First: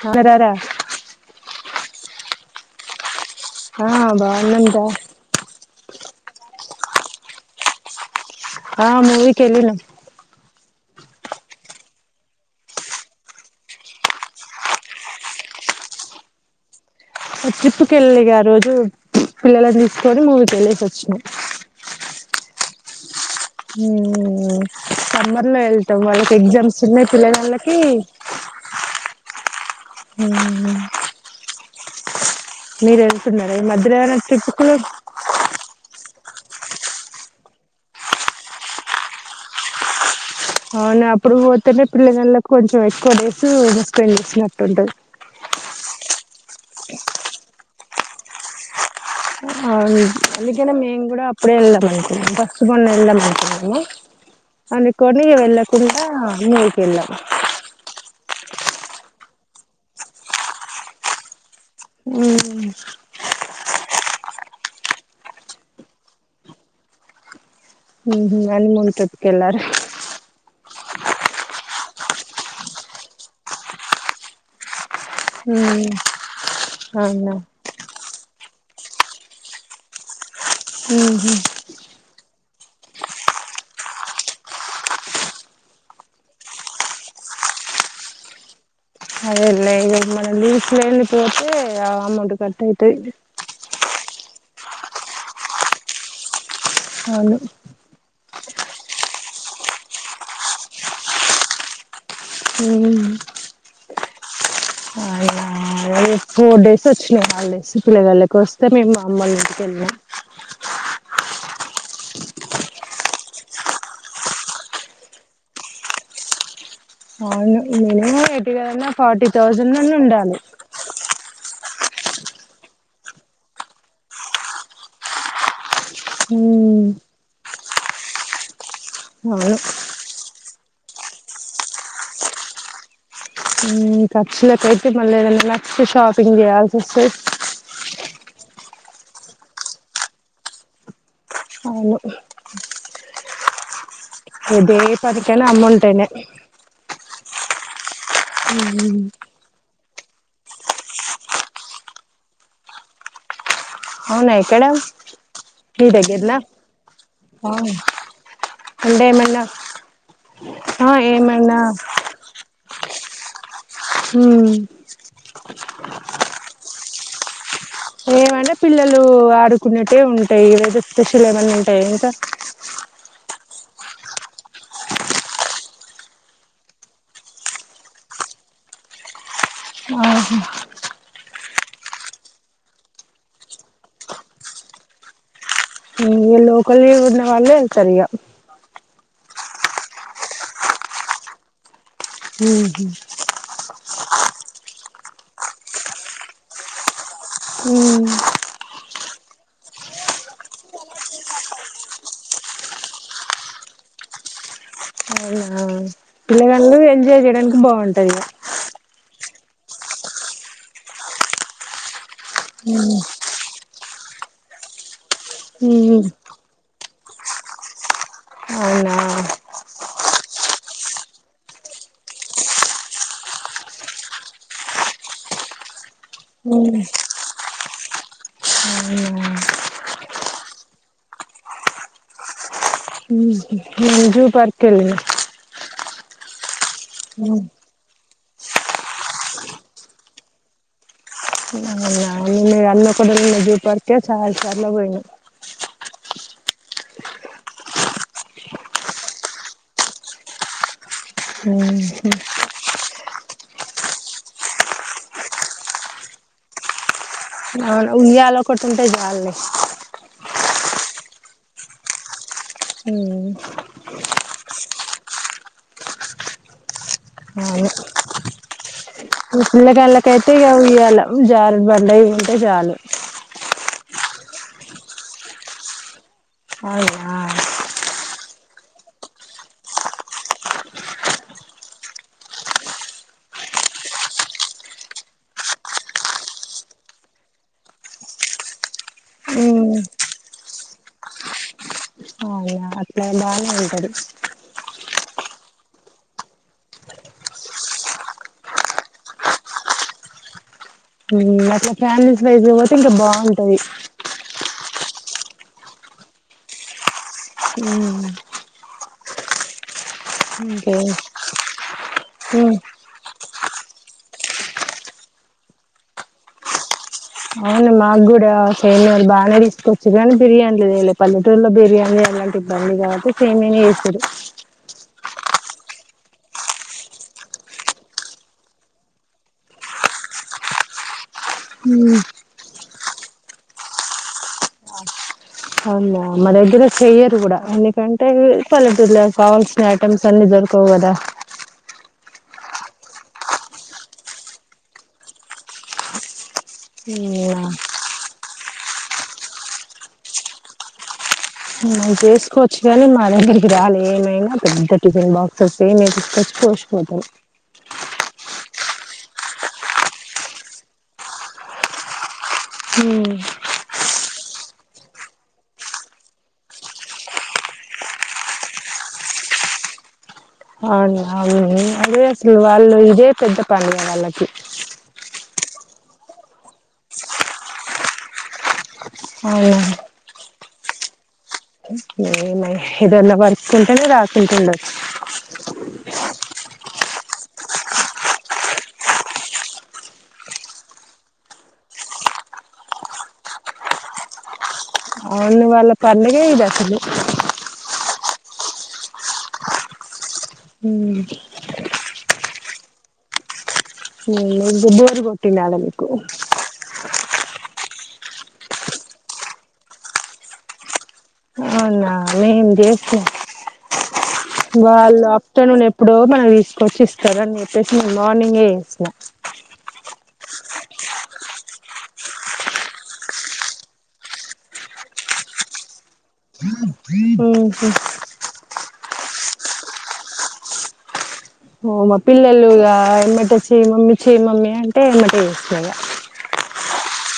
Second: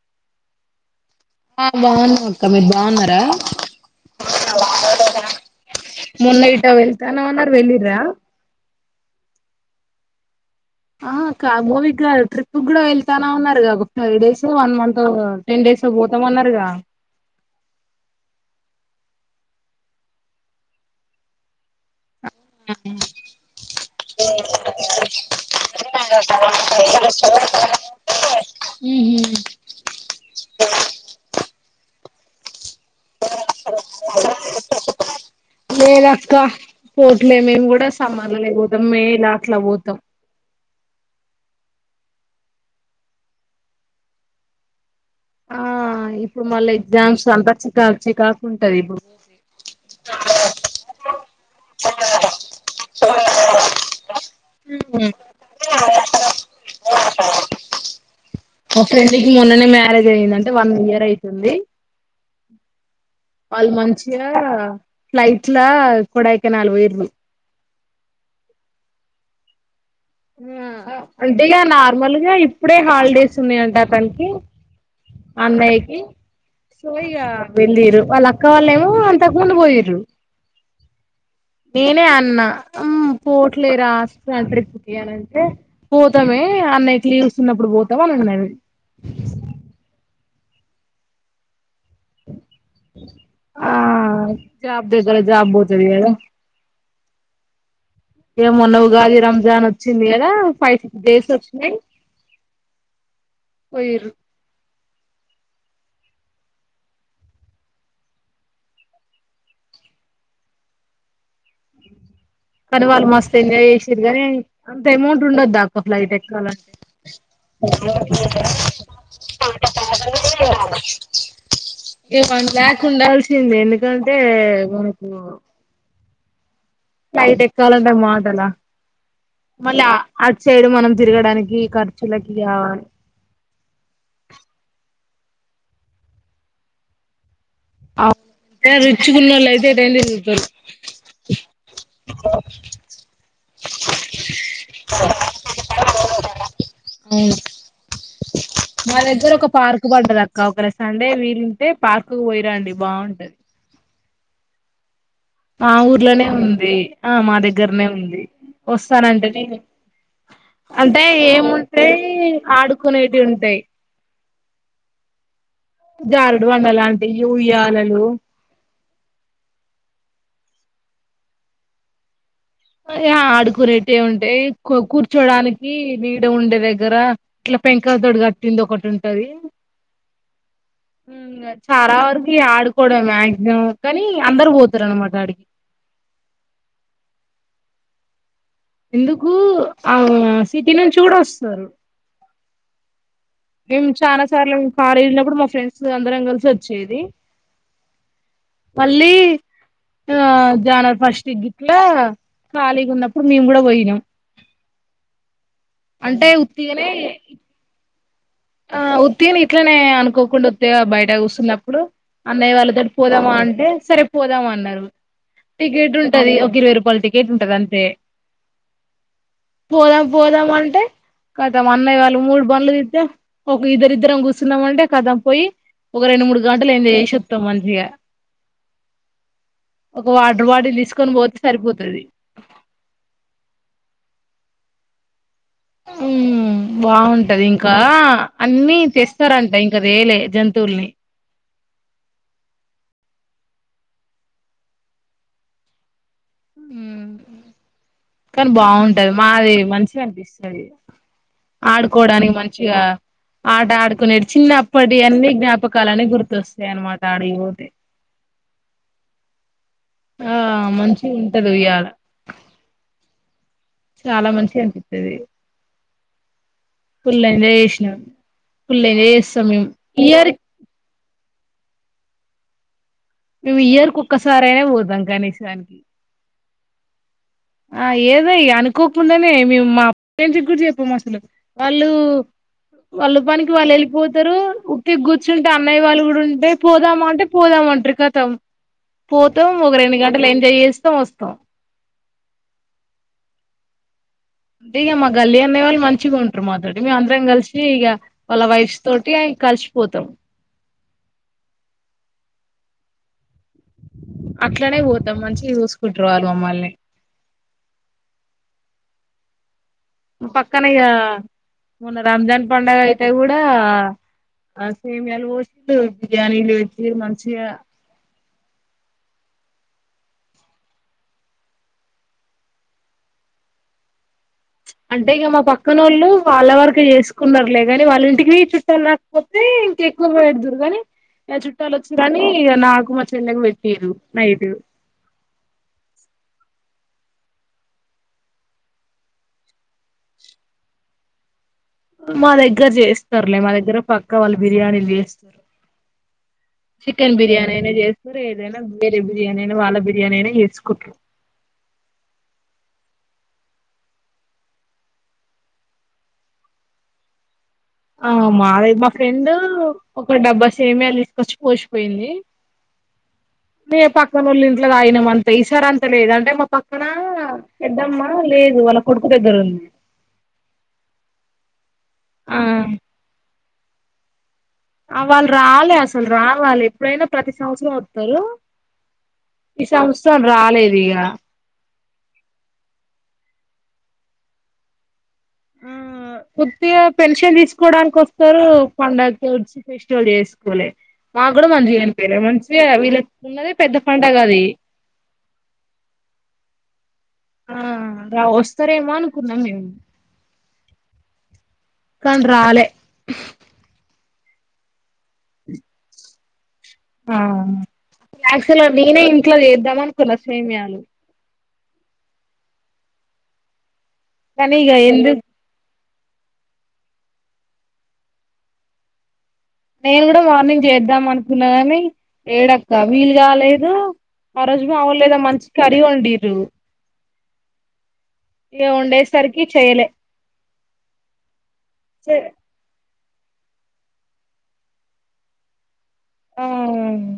హరేరారా ఆ బాగున్నాం అక్క మీర్ బాగున్నారా ఆ బాగున్నం కా మొన్న ఎటొ వెళ్తాన్నం అన్నారు వెళ్ళిరా ఆ మూవీకి వెళ్లినము ఆహ అక్క మూవీకి కాదు ట్రిప్ కి కూడా వెళ్తాన్నాం అన్నారు five days one month ten days డేసో పోతామన్నారుగా ట్రిప్పుకి వెళ్ళిగ ఆ రోజు పిల్లలని తీసుకొని మూవీకెళ్లేసి వచ్చినాం ఉ ఉ సమ్మర్ లో వెళ్తాం వాళ్ళకి ఎగ్జామ్స్ ఉన్నాయి పిల్లల వాళ్ళకి ఉహూ మీరు వెళ్తున్నారా ఈ మధ్యాహ్న ఏమన్నా ట్రిప్ కి క పోట్లే మేము కూడా సమ్మర్ లోనే పోతాం మే లా అట్లా పోతాం అవును అప్పుడు పోతేనే పిల్లగాండ్లకు కొంచెం ఎక్కువ డేస్ స్పెండ్ చేసినట్టుంటది ఆ ఇప్పుడు మళ్ళీ ఎగ్జామ్స్ అంతా చికాకు చికాకుంటది ఇప్పు అవునులే అందుకనే మేము కూడా అప్పుడే వెళ్ళమతున్నాం బస్ కొన్న వెళ్ళమతున్నాము కదా అనుకొని వెళ కుండ మూవీకి వెళ్ళాం మా ఫ్రెండ్ కి మొన్ననే మ్యారేజ్ అయ్యంది అంటే వన్ ఇయర్ అవుతుంది ఉ వాళ్ళు మంచిగా ఫ్లైట్లా కొడైకెనాల్ పోయిరు ఉహూ హనీమూన్ ట్రిప్ కి వెళ్లారు ఉ ఆ అంటే ఇగ నార్మల్గా ఇప్పుడే హాలిడేస్ ఉన్నాయంట అతనికి అన్నయకి సో ఇగా అవునా వెళ్ళిర్రు వళ్లా అక్ అక్క వాలేమో అంతకు ముందు పొయ్యిరు నేనే అన్న అమ్ పోట్లే రాస్తన్నా ట్రిప్కిి అని అంటే పోతా మే అన్న లీవ్ ఇస్తున్నప్పుడు పోతాం అని అన్నాడు నవి అదే లేదు మనం లీవ్స్ లేనిది పోతే అమౌంట్ కట్ అయితది ఆ జాబ్ దగ్గర జాబ్ పోతది కదా అవును ఇగ మొన్న ఉగాది, రంజాన్ వచ్చింది కదా ఫైవ్ సిక్స్ డేస్ వచ్చినాయి ఉ పోయిర్రు ఆ ఇగ ఆ అదే ఫోర్ డేస్ వచ్చినాయి హాలిడేస్ పిల్లవాళ్ళకి వస్తే మేము మా మ అమ్మోళ్ల ఇంటి కెళ్ళినం కానీ వాళ్ళు మస్తు ఎంజాయ్ చేసిరు కాగానీ అంత అమౌంట్ ఉండద్దా అక్క ఫ్లైట్ ఎక్కాలంటే అవును మినిమం ఎటు కాదన్నా ఫార్టీ థౌజండ్ అన్న ఉండాలి ఏ వన్ లాక్ ఉండాల్సిందే ఎందుకంటే మనకు ఉ చలంటే మాటలా మళ్ళీ అ సైడు మనం తిరగడానికి ఖర్చులకి కావాలి ఉ ఖర్చులకె అయితే మళ్ళీ ఏదైన్నానా నచ్చితే షాపింగ్ చేయాల్సి వస్తది అ టే రిచ్ గునోళ్లు అయితే ఎట్టైనా తిరుగుతారు అవును డే పది కే అమ్మౌంటనే అవును మా దేగ్గర ఒక పార్క్ క్కు పడది అక్క ఒకరు సండే వీలుంటే పార్క్ పోయి రండి బాగుంటది అవునా ఏక్కడ మా ఊర్లోనే ఉంది ఆ మా దగ్గరనే ఉంది అంటే వస్తానంటే ఏమన్నా నేను ఆ అంటే ఏమన్నా ఏముంటాయి ఆడుకునేవి ఉంటాయి ఉ జారు బండలాంటి యూయా ఏమంటే పిల్లలు ఆడుకునేటువే ఉంటాయి. ఈ రోజు స్పెషల్ ఏమనా ఉంటాయ ఇంకా? అ ఆడుకునేటువే ఉంటాయి కు కూర్చోడానికి నీడ ఉండే దగ్గర ఇ పెంకలతోటి కట్టింది ఒకటి ఉంటాది. ఆహా!. చాలా వరకు ఆడుకోవడం మాక్సిమం కానీ, అందరు పోతారు అన్నమాట ఆడికి. లోకలి ఉన్న వాళ్ళే వెళ్తారు ఇంక. ఎందుకు ఆ సిటీ నుంచి చూడ వస్తారు. మ్ మేము చాలా సార్లు కాలేజ్ ఉన్నప్పుడు మా ఫ్రెండ్స్ అందరం కలిసి వచ్చేది. హ్మ్. అల్లీ ఆ జనవరి ఫస్ట్ గిట్లా ఖాళీగా ఉన్నప్పుడు మేము కూడా పోయినాం. అవునా అంటే పిల్లగాళ్లు ఉత్తిగనే ఎంజాయ్ చేయడానికి బాగుంటుంది. ఆ ఉత్తిగా ఇట్లనే అనుకోకుండా ఉత్తిగ బయట కూసున్నప్పుడు. అన్నయ్య వాళ్ళతోటి పోదామా? అంటే, సరే పోదామా అన్నారు. టికెట్ హ్మ్ ఉంటది. ఒక ఇరవై రూపాయల టికెట్. కిట్ ఉంటది అంతే. అవునా? పోదాం పోదాం అంటే, కదం అన్నయ్య వాళ్ళు మూడు బండ్లు తీస్తే ఒక ఇద్దరిద్దరం కూర్చన్నామంటే, కదం పోయి ఒక రెండు మూడు గంటలు ఏంజాయ్ చేసొత్తం మంచిగా. అ [unintelligible] ఒక వాటర్ బాటిల్ తీసుకొని పోతే సరిపోతుంది. జూ పార్క్ కెల్లిన. హ్మ్ బాగుంటది ఇంకా. అన్నీ తెస్తారంట, ఇంకా తేలే జంతువుల్ని. అన్నీ ఒకదగ్గర ఉన్న జూపార్క్ కే చాలా సార్లు పోయినాం. ఉమ్ కానీ బాగుంటది మాది మంచిగా అనిపిస్తుంది. హ్మ్. ఇగా ఆట ఆడుకునేది చిన్నప్పటి అన్నీ జ్ఞాపకలుని గుర్తొస్తాయి అన్నమాట. ఉయ్యాల ఒకటుంటే జాలులే. ఆ మంచిగ ఉంటాది ఉయ్యాల. హ్మ్ చాలా మంచిగ అనిపిత్తాది. పుల్ ఎంజాయ్ చేసినాం. ఫుల్ ఎంజాయ్ చేస్తాం మేము పిల్లగాళ్లకైతే ఇయర్ ఇక ఉయ్యాల, జారు బండ ఉంటే చాలు మేము ఇయర్ ఒక్కసారి అయినా పోతాం గనేషానికి అవునా ఆ ఏదో అనుకోకుడానే మేము మా ఫ్రెండ్స్ కి చెప్పాము అసలు వాళ్ళు. వాళ్ళు పనికి వాళ్ళు వెళ్ళిపోతారు. ఉట్టిగా కూర్చుంటే అన్నయ్య వాళ్ళు కూడా ఉంటే పోదామా అంటే పోదాము. ఒంటరి కతం. పోతాం ఒక ఉమ్ రెండు గంటలు ఎంజాయ్ చేస్తాం. వస్తాం. అకడి [unintelligible] అంటే ఇక మా గల్లీ అన్నయ్య వాళ్ళు మంచిగా ఉంటారు. మేమందరం కలిసి ఇక వాళ్ళ వైఫ్స్ తోటి కలిసిపోతాం. అట్లా ఫ్యామిలీస్ వైజ్ పోతే ఇంకా బాగుంటది. అట్లనే పోతాం మంచి చూసుకుంటారు వాళ్ళు మమ్మల్ని. హ్మ్. పక్కన ఇగ మొన్న రంజాన్ ఉమ్ పండగ అయి అంటే కూడా సేమయాలు పోసి, బిర్యానీలు వచ్చి మ అ మాగ్గూడా సేమ్యాల్ బాగానేతీసు వచ్చుగానీ, బిర్యానీ లేదుళ్లే పల్లెటూరులో బిర్యానీ అలాంటి ఇబ్బంది కాబట్టి సేమ్యానే చేసిది. అంటే ఇక మా పక్కన వాళ్ళు వాళ్ళ వరకి చేసుకున్నారులే, కాని వాళ్ళ ఇంటికి చుట్టాలు రాకపోతే. కొద్దిగా ఎక్కువ పడేట్టుందిగాని ఉమ్ ఇకచుట్టాలోచ్చిర్రు కానీ నాకు మా చెల్లెకు పెట్టేరు నైట్ అవున మా దగ్గర చెయ్యరు కూడా ఎందుకంటే పల్లెటూర్లో కావాల్సిన ఐటెమ్స్ అన్ని దోర్ రకవుకదా మా దగ్గర చేస్తారులే మా దగ్గర పక్కా వాళ్ళు బిర్యానీలు చేస్తారు. చికెన్ బిర్యానీనైనా చే కూర ఏదైనా బేర బిర్యాని వాళ్ళ బిర్యానీనే చేస్కుట్రు. మేం చేసుకోవచ్చు కాని మా దగ్గరికి రాలే ఏమైనా పెద్ద టిఫిన్ బాక్స్స్ ఏమ్ ఎపిచ్కోచ్చుకోరు పోతరు ఆ మావే మా ఫ్రెండు ఒక డబ్బా సేమియాలు తీసుకొచ్చి పోసిపోయింది. మ్ మేం పక్కనోళ్ళ ఇంట్లో తాగినాం అంతే ఈ సారంత లేదు అంటే మా పక్కన పెద్దమ్మా లేదు. వాళ్ళ కొడుకు దగ్గరుంది. అవునా అవును అదే అస్సలు వాళ్ళు ఇదే పెద్ద పండగ వాళ్ళకి. అ వాళ్ళు రాలే అస్సలు రావాలి ఎప్పుడైనా ప్రతి సంవత్సరం ఓత్తరు. అవునా, ఈ సంవత్సరం రాలేదిగ. ఏమొ ఏదన్న వర్క్ఉంటది రాకుంటుండచ్చు. ప్రతియర్ పెన్షన్ తీసుకోవడానికి వస్తారు పండగకోచ్చి ఫెస్టివల్ చేసుకోలే. మాక్కూడా మంచిగా అనిపీయలే మంచిగా వీళ్ళకున్నదే పెద్ద పండగది. అవును వాళ్ళ పండగే ఇదసలు. ఆ రా వస్తరేమో అనుకున్నాం మేము. హ్మ్. కాని రాలే. [unintelligible] బోర్ కొట్టిందాడ మీకు అవును. యాక్చువల్గా నేనే ఇంట్లో చేద్దామనుకున్నా సేమియాలు అవునా మేం చేసినాం. కానీ ఇక వాళ్ళ ఎందుకు అత్తోళ్ళు ఎప్పుడో నాకి తీసుకొచ్చి ఇస్తారని చెప్పేసి నేను మార్నింగే చేసిన నేను కూడా మార్నింగ్ చేద్దాం అనుకున్నా కానీ ఏడక్క వీలు కాలేదు. ఆ రోజు మావోల్లేదో మంచి కర్రీ వండీర్రు. ఆహా ఇక వండేసరికి చేయలే ఓ మా పిల్లలు ఇగా ఎమ్మట చేయ్ మమ్మీ చేయ్ మమ్మీ అంటే ఎమ్మటే చేసినా ఇగ. ఆ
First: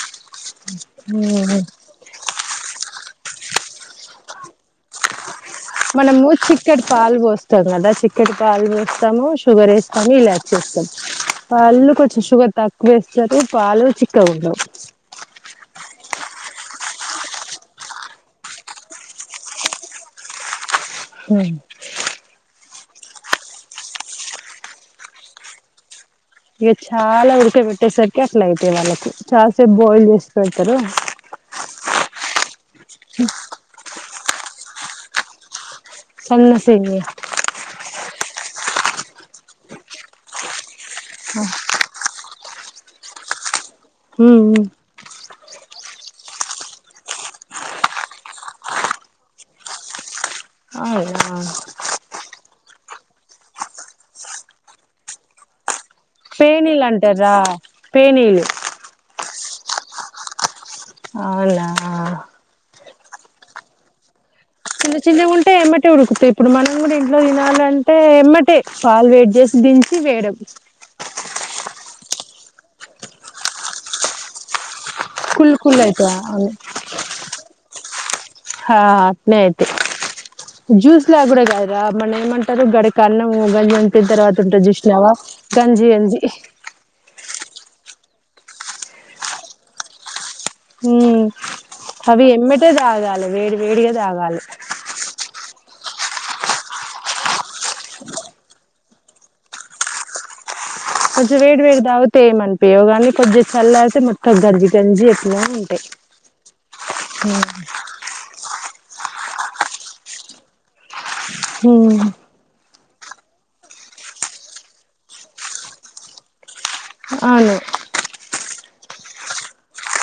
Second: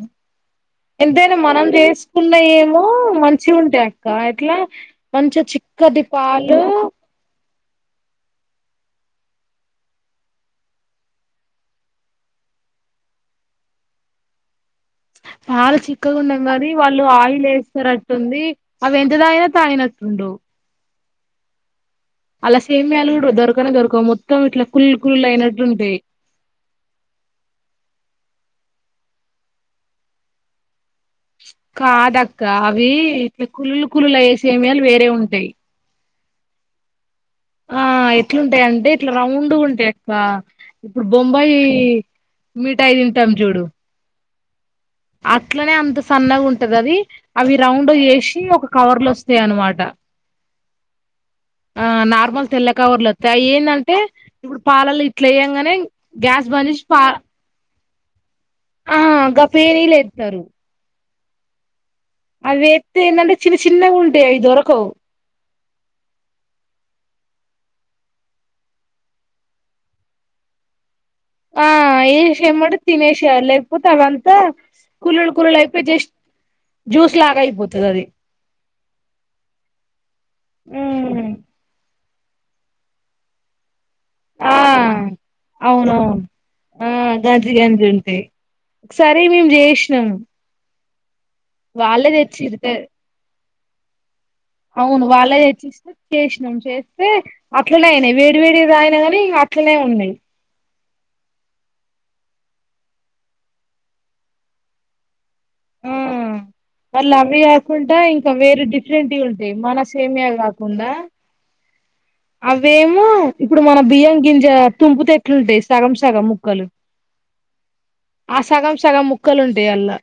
ఎంతైనా ఇగ మనం చేసుకున్నాయే మో మంచిగుంటాయక్క ఎట్లా మంచిగ చిక్క్ మనము చిక్కటి పాలు బోస్త్ స్త కదా చిక్కటి పాలు బోస్తాము షుగర్ ఏస్తాము ఇలాచి ఏస్తామ్. వాళ్ళు కొంచెం షుగర్ తక్కువేస్తారు పాలు చిక్కగుండవ్. పాలు చిక్కగా ఉండం కానీ వాళ్ళు ఆయిల్ వేస్తారట్టుంది అవి ఎంత తాగిన తాగినట్టుండవ్. మ్ ఆళ్ళ సేమియాలు కూడా దొరకనే దొరకవ్ మొత్తం ఇట్లా కుల్ కుల్ అయినట్టు ఉంటాయ్. ఇక చాలా ఉడక పెట్టేసరికి అట్లా అయితాయ్ వాళ్ళకి చాలాసేపు బాయిల్ చేస్తరు కదా. కాదక్క అవి ఇట్లా కుల్లు కుల్లు అయ్యే సేమియాలు వేరే ఉంటాయి. సన్న సేమియా ఎట్లుంటయి అంటే ఇట్లా రౌండుగుంటాయక్క ఇప్పుడు బొంబాయి. మిఠాయి తింటాం చూడు. హ్మ్. హ్మ్. అట్లనే అంత సన్నగా ఉంటదది అవి రౌండు చేసి ఒక కవర్లో వస్తాయనమాట. అవునా ఆ నార్మల్ తెల్ల కవర్లు వత్తయ్ అవి ఏంటంటే ఇప్పుడు పాలల్లా ఇట్లేయ్యాంగానే. పేనీలాంటారా పేనీలు. ఆ గా ఫేరీలేస్తారు అవునా అవి ఎస్తే ఏంటంటే చిన్న చిన్నగా ఉంటాయి అవి దొరకవు చిన్న చిన్నగా ఉంటాయి అంటే వెంబటే ఉడుకుతాయి ఇప్పుడు మనం కూడా ఇంట్లో తినాలి అంటే వెంబటే పాలు వేడి చేసి దించి వేయడం. ఆ వేసి వెంబటే తినేసేయ్యాలి లేకపోతే అవి అంతా కుల్లుడు కుళ్ళు కుల్లుడు కుళ్ళు అయిపోయి జస్ట్ అయితదా అని జ్యూస్ లాగా అయిపోతది అది హా అంతే అయితే జ్యూస్ లగా ఉమ్ కూడా కాదురా మరి ఏమంటారు గడికన్నం గంజీ అంటారా దాని తర్వాత ఆ ఉంటది చూసినవా గంజి గంజి గంజీ అంటే ఒకసారి మేము చేసినాము మ్మ్ అవి వెంబటే తె తాగాలి వేడి వేడిగా తాగాలి అవును వాళ్ళ తెచ్చిస్తే చేసినం చేస్తే అట్లనే అయినాయి వేడి వేడిది తాగిన గాని అట్లనే ఉన్నాయ్ కొంచెం వేడి వేడి తాగితే ఏమనిపియ్యవుగాని కొద్దిగా చల్లరితే మొత్తం గంజి గంజి ఎట్లా ఉంటాయి ఆ మళ్ళీ అవి కాకుంటా ఇంకా వేరే టివి ఉంటాయి మన సేమీయా కాకుండా మ్మ్ అవేమో ఇప్పుడు మన బియ్యం గింజ తుంపుతే ఏట్లుంటాయి సగం సగం ముక్కలు అవును ఆ సగం సగం ముక్కలు ఉంటాయి అన్లా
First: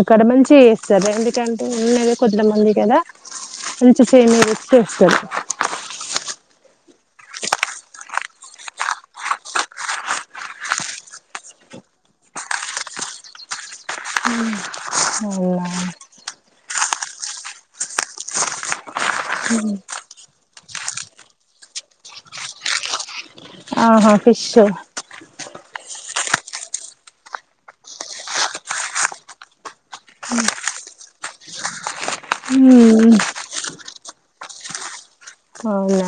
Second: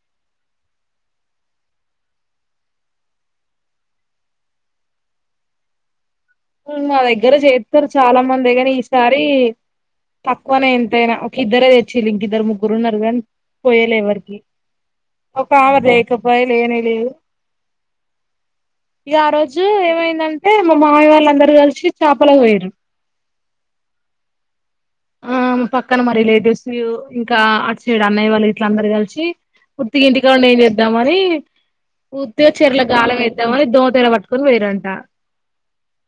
అక్కడ మంచిగా చేస్తారు ఎందుకంటే ఉన్నది కొద్ది మంది కదా మంచిగా సేమియా తెచ్చి చేస్తారు మా దగ్గర చేస్తారు చాలా మంది కాని ఈసారి తక్కువనే ఎంతైనా ఒక ఇద్దరే తెచ్చిన్రు ఇంక ఇద్దరు ముగ్గురున్నరు కాని పోయలే ఎవరికి ఒక అవునా ఆమె లేకపాయే లేనే లేదు ఇగ ఆ రోజు ఏమైందంటే మా మామయ్య వాళ్ళచ్చి అందరు కలిసి చాపలకు పోయిన్రు ఆహా ఫిష్ పక్కన మా రిలేటివ్స్ ఇంకా అటుసైడ్ అన్నయ్య వాళ్ళు అందరు కలిసి ఉత్తిగా ఇంటికానుండి ఏం చేద్దామని ఉత్తిగా చెరువులో మ్మ్ గాలం వేద్దామని దోమతేరా పట్టుకొని పోయిరంట అవునా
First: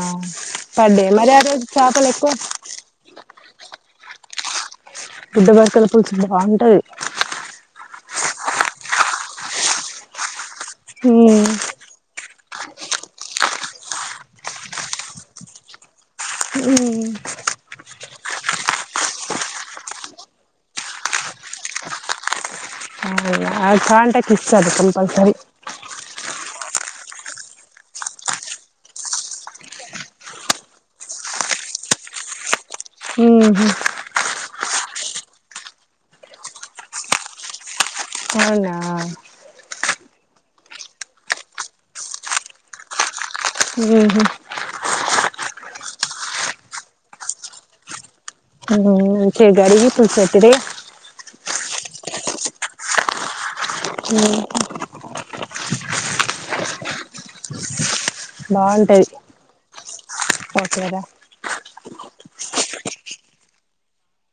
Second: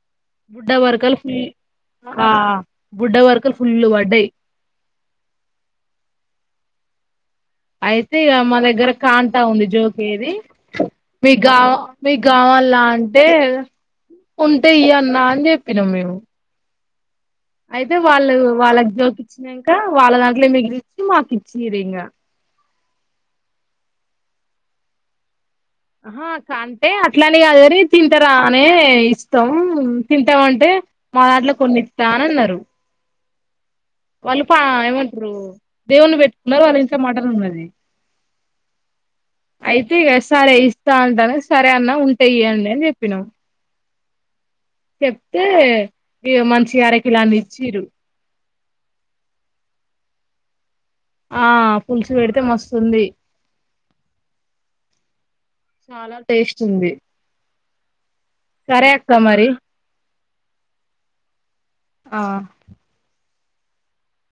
బుడ్డ పడ్డాయి పర్కలు మరి ఫుల్ ఆ రోజు చేపలు ఆ ఎక్కువ బుడ్డ పర్కలు ఫుల్ పడ్డయి బుడ్డ పర్కల పులుసు బాగుంటది అయితే ఇగ మా దగ్గర కాంటా ఉంది జోకేది మీకు మ్మ్ కావాలా నీకు కావాల్నా అంటే ఉంటే ఇయ్యన్న అని చెప్పినాం మేము మ్మ్ అయితే వాళ్ళు వాళ్ళకి జోకి ఇచ్చినంకా వాళ్ళ దాంట్లో మిగిలింది మాకు ఇచ్చిన్లు ఇంకా అ కాంటకి ఇస్తారా అది కంపల్సరి ఆ అంటే అట్లనే కాదుగని తింటరా అని ఇస్తం తింటామంటే మా దాంట్లో కొన్ని ఇస్తా అని అన్నారు మ్మ్ వాళ్ళు ఏమంటారు దేవున్ని పెట్టుకున్నారు వాళ్ళ ఇంట్లో మటన్ ఉన్నది ఆ అయితే ఇగ సరే ఇస్తా అంటాన్రు గా సరే అన్న ఉంటా ఇయ్యండి అని చెప్పినాము మ్మ్ చెప్తే ఇగా మంచిగా అరకిలన్ని ఇచ్చిరు మంచిగా కడిగి పుల్స్ పెట్టుడే ఆ పులుసు పెడితే మస్తుంది [unintelligible] చాలా టేస్ట్ ఉంది. సరే అక్క మరి ఓకే రా ఆ